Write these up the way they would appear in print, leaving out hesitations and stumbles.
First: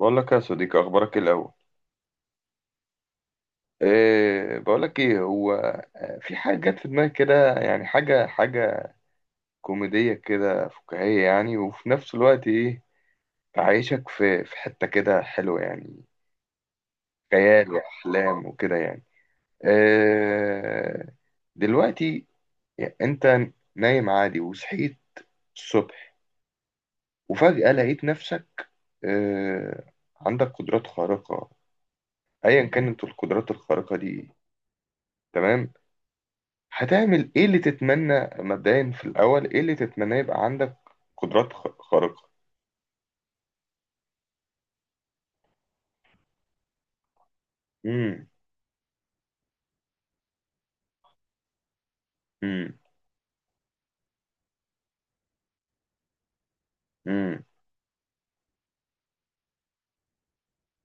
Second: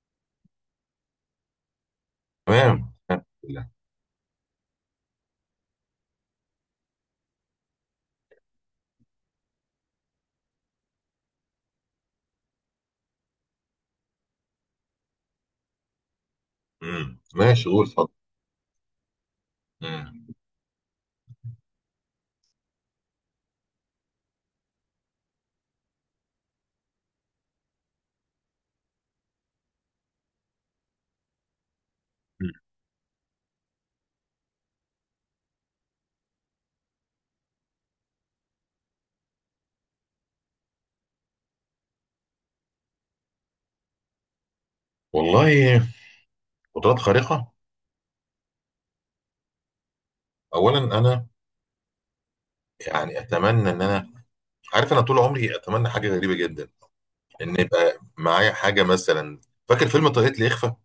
بقول لك يا صديقي، اخبارك إيه الاول؟ تمام الحمد لله. إيه، بقول لك ايه هو. في حاجه جت في دماغي كده، يعني حاجه حاجه كوميديه كده فكاهيه، يعني وفي نفس الوقت ايه، تعيشك في حته كده حلوه، يعني ماشي، خيال قول اتفضل. واحلام وكده يعني. امم إيه دلوقتي، يعني انت نايم عادي وصحيت الصبح وفجاه لقيت نفسك، إيه، عندك قدرات خارقه. ايا كانت القدرات الخارقه دي، تمام، هتعمل ايه اللي تتمنى مبدئيا في الاول؟ ايه اللي تتمنى يبقى عندك قدرات خارقة؟ والله قدرات خارقه. امم. اولا انا امم. يعني اتمنى ان انا عارف، انا طول عمري اتمنى حاجه غريبه جدا، امم. ان يبقى معايا حاجه مثلا. فاكر فيلم طريقه الاخفاء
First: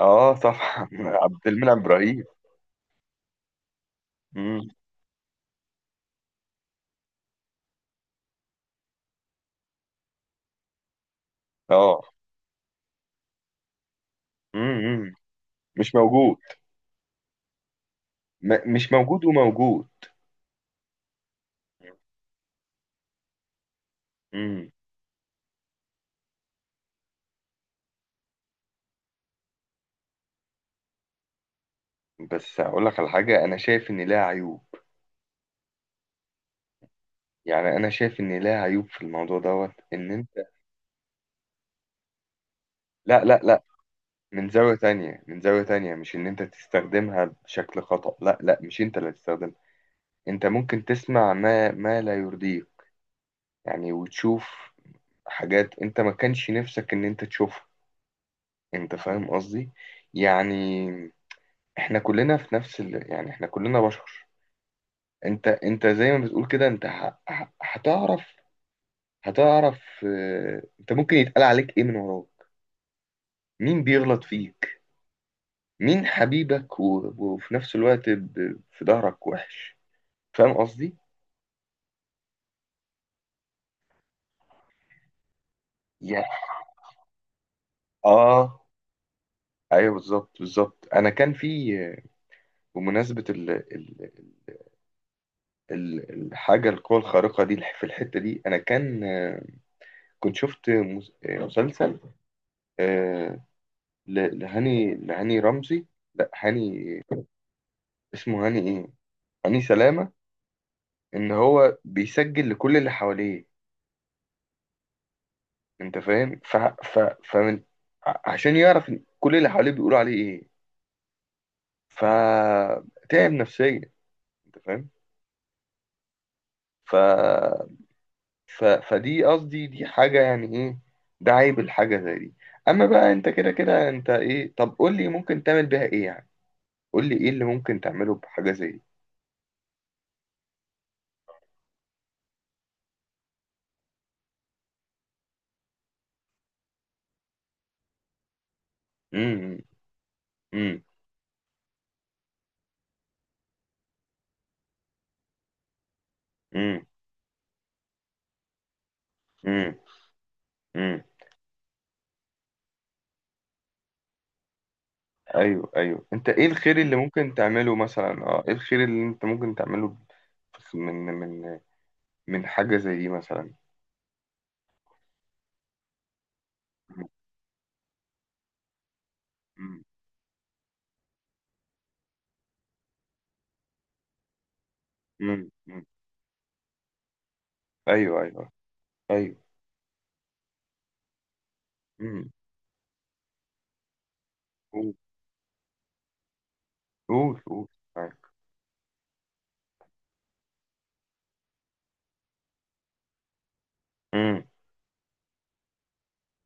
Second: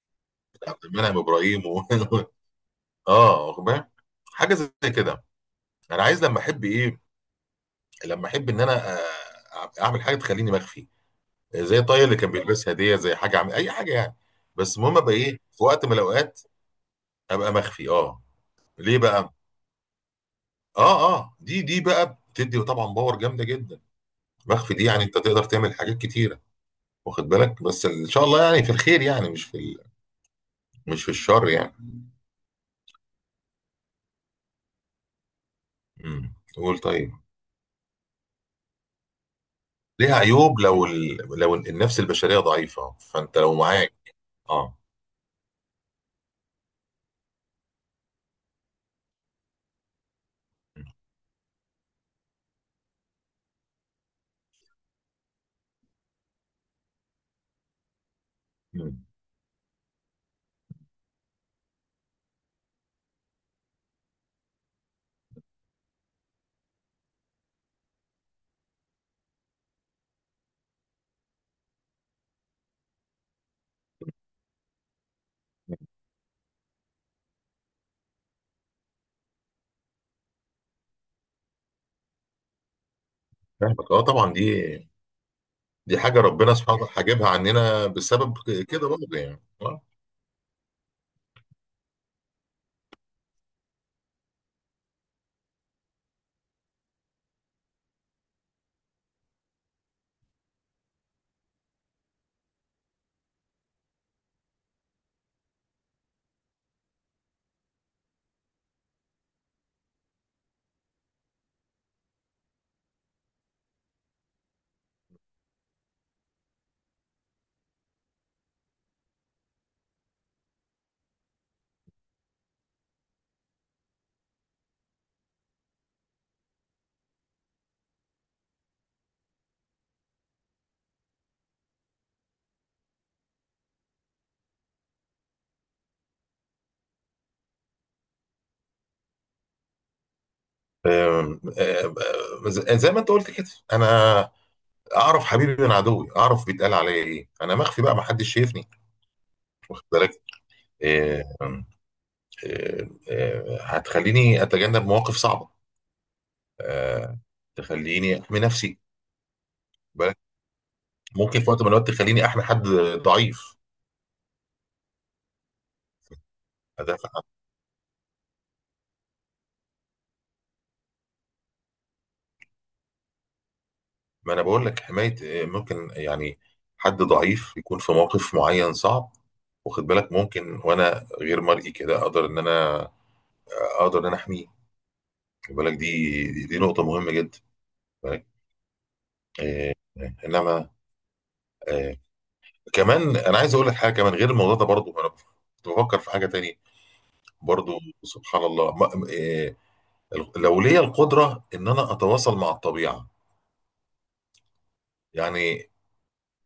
اه بتاع صح. عبد المنعم عبد ابراهيم المنعم و... ابراهيم. اه واخد بالك؟ حاجه امم. زي كده. انا عايز لما احب ايه، لما احب ان انا اعمل حاجه تخليني مخفي، زي الطاقيه اه. اللي كان بيلبسها دي، زي حاجه اي حاجه يعني. بس المهم ابقى امم. ايه في وقت من مش موجود. الاوقات، ابقى مخفي. اه، مش ليه موجود بقى؟ وموجود. اه اه، دي بقى بتدي طبعا باور جامده جدا. امم. مخفي دي يعني انت تقدر تعمل حاجات كتيره، واخد بالك؟ بس ان شاء الله يعني في الخير، يعني مش في الشر يعني. بس اقول لك على حاجة، انا شايف ان لها عيوب. قول طيب. يعني انا شايف ان لها عيوب في الموضوع دوت، ان ليها انت. عيوب، لو النفس البشريه ضعيفه، لا فانت لا لو لا، معاك من زاوية اه. تانية، من زاوية تانية. مش ان انت تستخدمها بشكل خطأ، لا لا، مش انت اللي هتستخدمها. انت ممكن تسمع ما لا يرضيك، يعني وتشوف حاجات انت ما كانش نفسك ان انت تشوفها. انت مم. فاهم قصدي؟ يعني احنا كلنا في نفس يعني احنا كلنا بشر. انت زي ما بتقول كده، انت هتعرف، هتعرف، اه، انت ممكن يتقال عليك ايه من وراك، مين بيغلط فيك، مين حبيبك، وفي نفس الوقت، في ظهرك وحش. فاهم قصدي؟ فاهمك، اه طبعا، دي حاجه يعني ربنا سبحانه وتعالى حاجبها عننا بسبب اه، كده برضه يعني آه. ايوه، بالظبط بالظبط. انا كان في، بمناسبة ال ال ال الحاجة، القوة الخارقة دي في الحتة دي أنا كان، كنت شفت مسلسل، آه، لهاني رمزي. لا هاني، اسمه هاني إيه، هاني سلامة. إن هو بيسجل لكل اللي حواليه، أنت فاهم؟ ف ف فمن، عشان يعرف إن كل اللي حواليه بيقولوا عليه إيه، فتعب نفسيا. أنت فاهم؟ ف فدي قصدي، دي حاجة يعني ايه، ده عيب الحاجة زي دي. اما بقى انت كده كده انت ايه، طب قول لي ممكن تعمل بيها ايه يعني؟ قول لي ايه اللي ممكن تعمله بحاجة زي دي؟ آم، آم، آم، زي زي ما انت قلت كده، انا اعرف حبيبي من عدوي، اعرف بيتقال عليا ايه، انا مخفي بقى، ما حدش شايفني، امم. واخد بالك؟ امم. آه، هتخليني اتجنب مواقف صعبه. امم. آه، تخليني احمي نفسي، امم. واخد بالك؟ امم. ممكن في وقت من الاوقات تخليني احمي حد ضعيف، ايوه ايوه، انت ايه الخير اللي ادافع ممكن عنه. تعمله مثلا؟ اه، ايه الخير اللي انت ممكن تعمله من من من حاجة زي دي مثلا؟ ما انا بقول لك حمايه. ممكن يعني حد ضعيف يكون في موقف معين صعب، امم. واخد بالك؟ ممكن وانا غير مرئي كده اقدر ان انا اقدر ان انا احميه، امم. واخد بالك؟ امم. دي نقطه مهمه جدا، واخد ايوه بالك؟ ايوه ايوه. آه، انما آه، امم. كمان انا عايز اقول لك حاجه كمان غير الموضوع ده، قول برضه انا كنت بفكر في حاجه تانية. قول قول. برضو أيوة. سبحان الله، ما إيه، لو ليا القدرة إن أنا أتواصل مع الطبيعة. امم. يعني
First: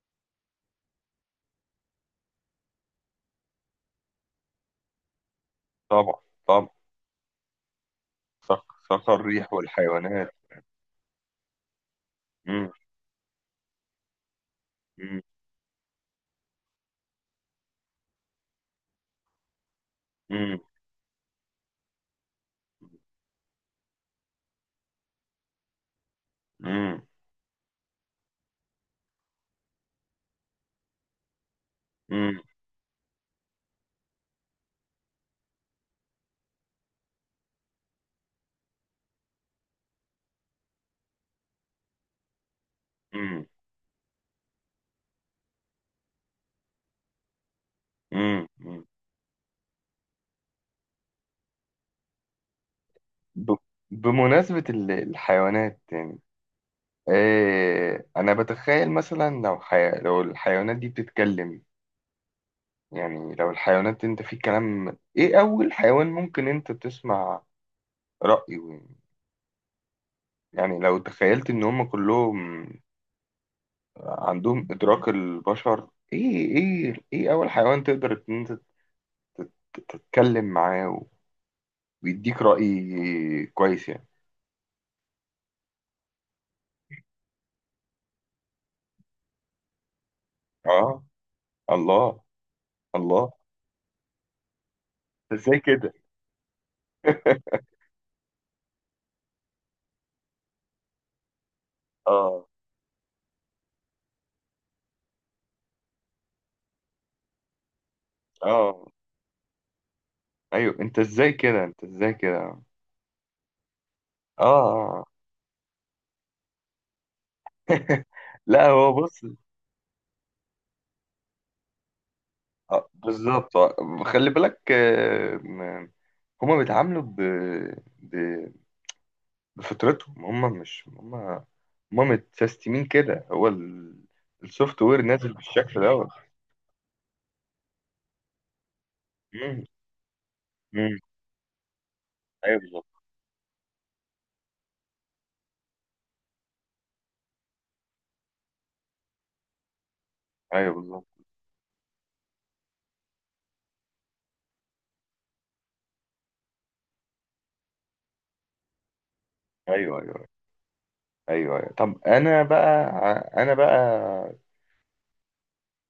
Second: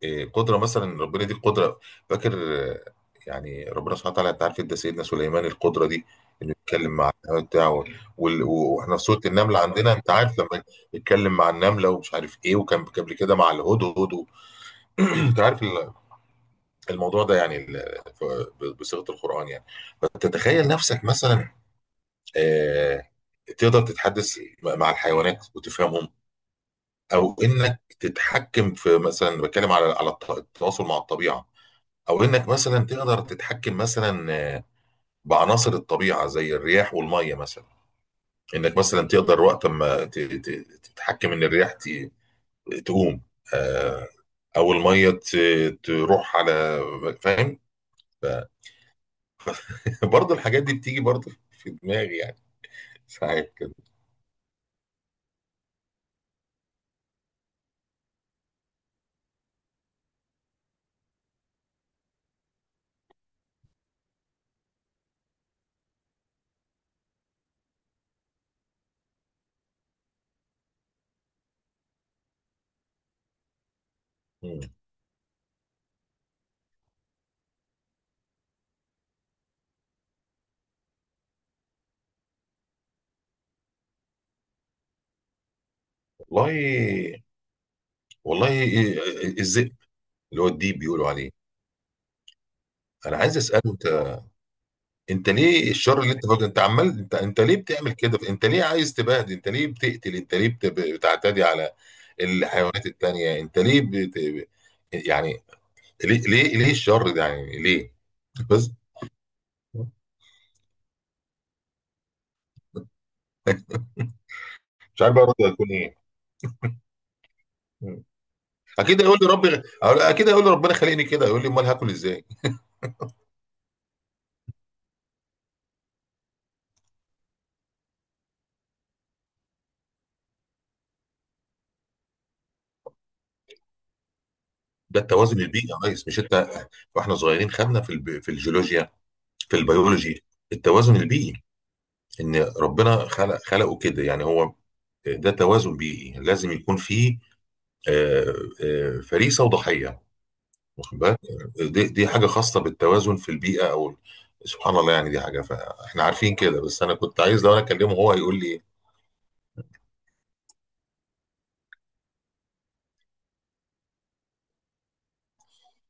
إيه قدرة مثلا، ربنا دي قدرة، فاكر؟ آه، يعني ربنا سبحانه وتعالى، أنت عارف أنت سيدنا سليمان القدرة دي، طبعا. إنه طبعا. يتكلم مع النمل بتاعه. صخ وإحنا في صخر سورة الريح النملة عندنا، أنت والحيوانات. عارف، لما يتكلم مع النملة ومش عارف إيه، مم. وكان قبل كده مع الهدهد مم. أنت عارف الموضوع ده، بصيغة القرآن يعني. مم. فتتخيل نفسك مثلا آه، تقدر تتحدث مع الحيوانات وتفهمهم، مم. او انك تتحكم في، مثلا بتكلم على التواصل مع الطبيعه، او مم. انك مثلا تقدر تتحكم مثلا بعناصر الطبيعه زي الرياح والميه مثلا. انك مثلا تقدر وقت ما تتحكم ان الرياح تقوم مم. آه، او الميه تروح على، فاهم؟ مم. مم. برضه الحاجات دي بتيجي برضه في دماغي، يعني ساعات ب- كده. بمناسبة الحيوانات يعني، إيه أنا بتخيل مثلا، لو لو الحيوانات دي بتتكلم، يعني لو الحيوانات، أنت في كلام، إيه أول حيوان ممكن أنت تسمع رأيه يعني لو تخيلت إن هم كلهم مم. عندهم إدراك البشر، إيه أول حيوان تقدر إن أنت تتكلم معاه، ويديك رأي كويس يعني؟ والله والله اللي هو الديب آه، بيقولوا عليه، الله، انا الله. عايز اساله، انت ازاي ليه كده؟ الشر اللي انت فاكره، انت عمال، انت ليه بتعمل كده؟ انت ليه عايز تبهدل؟ انت ليه بتقتل؟ انت ليه بتعتدي على اه الحيوانات التانية؟ انت ليه بت... يعني ليه ليه ليه الشر ده يعني ليه؟ بس. اه، ايوه، انت ازاي كده؟ انت ازاي كده؟ اه. مش آه. عارف بقى رده هتكون ايه. مم. لا، هو اكيد هيقول بص، لي ربي، اكيد هيقول لي ربنا خلقني كده، يقول لي امال هاكل ازاي؟ بالظبط، خلي بالك، هما بيتعاملوا ب... بفطرتهم. هما مش هما، هما متسيستمين كده، هو السوفت ده وير نازل التوازن البيئي بالشكل يا دوت. ريس، مش انت واحنا صغيرين خدنا في في الجيولوجيا، في مم. البيولوجي، التوازن مم. البيئي، ان ايوه بالظبط، ربنا خلق خلقه كده يعني. هو ده توازن بيئي لازم يكون فيه آه، فريسه وضحيه، ايوه واخد بالظبط، بالك؟ دي, حاجه خاصه بالتوازن في البيئه، او سبحان الله يعني. دي حاجه فاحنا عارفين كده، بس انا كنت عايز لو انا اكلمه هو هيقول لي ايه. ايوه ايوه ايوه ايوه، طب انا بقى، انا بقى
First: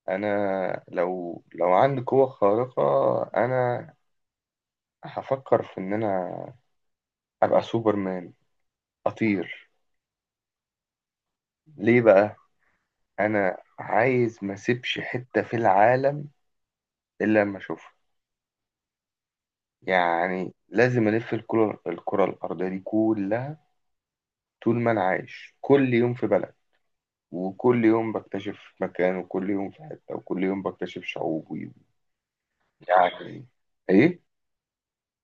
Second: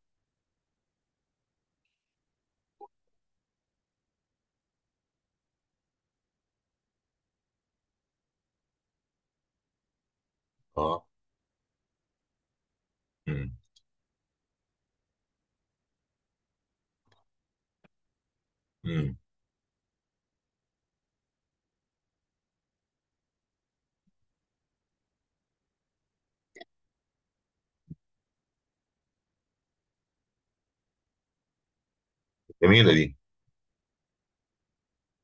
انا لو عندي قوة خارقة، انا هفكر في ان انا ابقى سوبرمان، اطير. اه. ليه بقى؟ امم انا عايز ما اسيبش حتة في العالم الا لما اشوفها، امم. يعني لازم الف الكرة الارضية دي كلها. طول ما انا عايش، كل يوم في بلد، وكل يوم بكتشف مكان، وكل يوم في حتة، وكل يوم بكتشف شعوب، جميله دي. يعني ايه؟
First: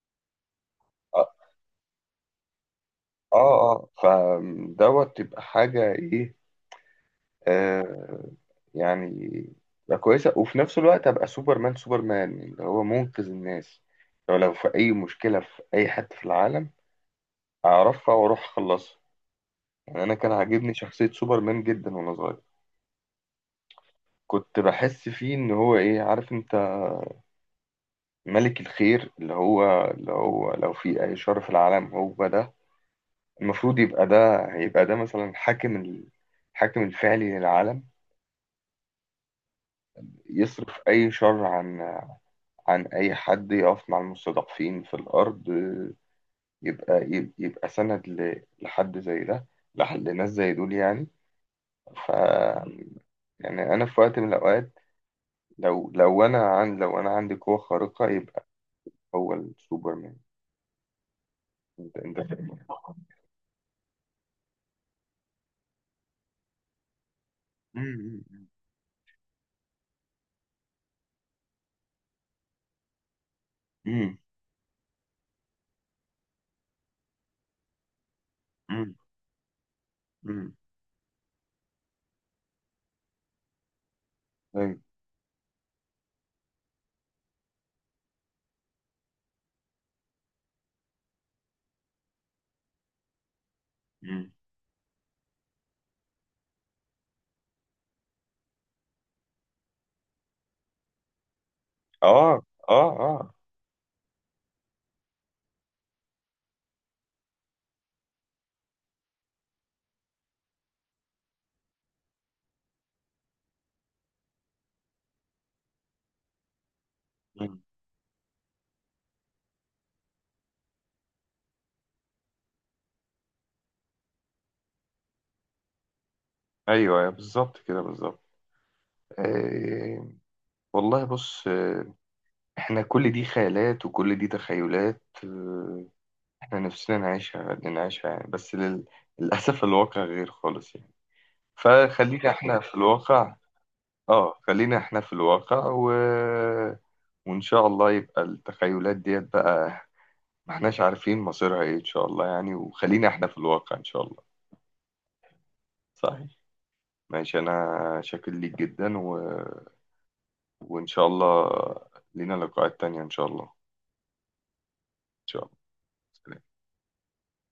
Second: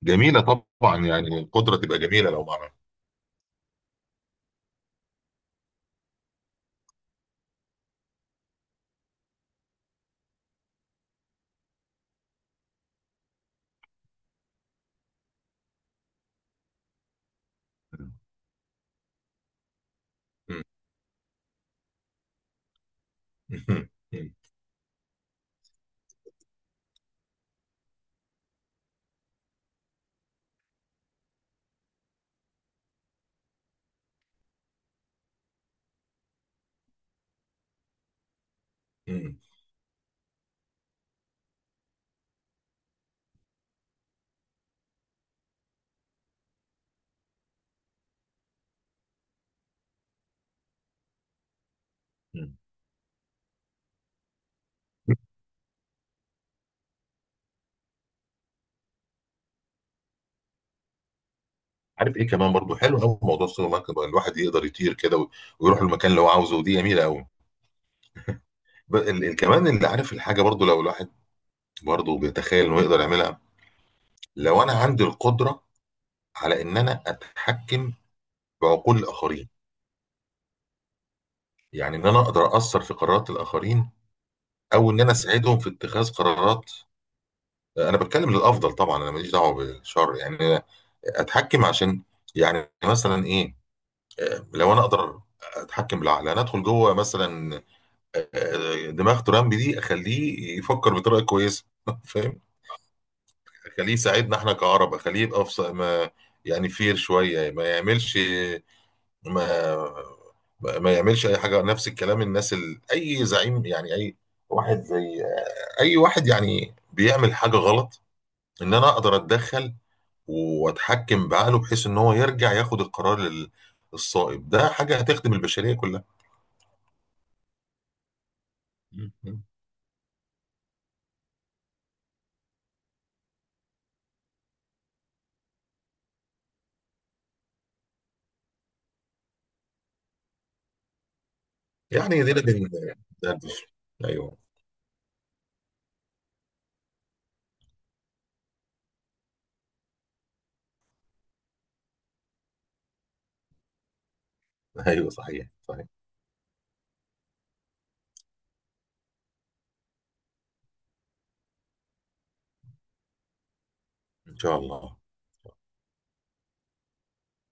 جميله طبعا اه. يعني، القدره تبقى جميله لو معنا. اه. آه. فدوت تبقى حاجة ايه، آه يعني تبقى كويسة، وفي نفس الوقت أبقى سوبرمان اللي هو منقذ الناس. لو في أي مشكلة في أي حتة في العالم، مم. أعرفها وأروح أخلصها، يعني. أنا كان مم. عاجبني شخصية سوبرمان جدا وأنا صغير، مم. كنت بحس فيه إن هو إيه، عارف أنت، ملك الخير، اللي هو لو في أي شر في العالم، هو ده المفروض يبقى، ده هيبقى ده مثلا حاكم الحاكم الفعلي للعالم. مم. يصرف أي شر عن أي حد، يقف مع المستضعفين في الأرض، يبقى، يبقى سند لحد زي ده، لناس زي دول يعني. ف، مم. يعني أنا في وقت من الأوقات، لو أنا عن لو أنا عندي قوة خارقة، يبقى هو السوبرمان. أنت عارف أنت ايه كمان برضو فاهم؟ حلو قوي، موضوع السوبر ماركت بقى، الواحد يقدر يطير كده ويروح المكان اللي هو عاوزه، ودي جميله قوي. مم. كمان اللي عارف الحاجه برضو، لو الواحد برضو بيتخيل انه يقدر يعملها. مم. لو انا عندي القدره على ان انا اتحكم مم. بعقول الاخرين، مم. يعني ان انا اقدر اثر في قرارات الاخرين، مم. او ان انا اساعدهم في اتخاذ قرارات. انا بتكلم للافضل طبعا، انا ماليش دعوه بالشر يعني. أنا اتحكم عشان، يعني مثلا ايه، مم. لو انا اقدر اتحكم بالعقل، انا ادخل جوه مثلا دماغ ترامب دي، اخليه يفكر بطريقه كويسه فاهم؟ اه اه اه. خليه يساعدنا احنا كعرب، خليه يبقى في ما يعني فير شويه، ما يعملش، ما ما يعملش اي حاجه، نفس الكلام. اي زعيم يعني، اي واحد زي اي واحد يعني بيعمل حاجه مم. غلط، ان انا اقدر اتدخل واتحكم بعقله بحيث ان هو يرجع ياخد القرار الصائب. ده حاجه هتخدم البشريه كلها، ايوه، أيوة، بالظبط كده، بالظبط. آه، والله، بص، احنا كل دي خيالات وكل دي تخيلات، احنا نفسنا نعيشها، نعيشها، يعني بس للأسف الواقع غير خالص يعني. يعني. فخلينا دي احنا لازم- في ده- الواقع. ده- ايوه، اه، خلينا احنا في الواقع، وإن شاء الله يبقى التخيلات ديت بقى، ما احناش عارفين مصيرها ايه إن شاء الله، يعني وخلينا احنا في الواقع إن شاء الله. ايوه صحيح صحيح، صحيح. ماشي، أنا شاكر ليك جدا، وإن شاء الله لينا لقاءات تانية إن شاء الله، إن ان شاء الله. شاء الله. سلام.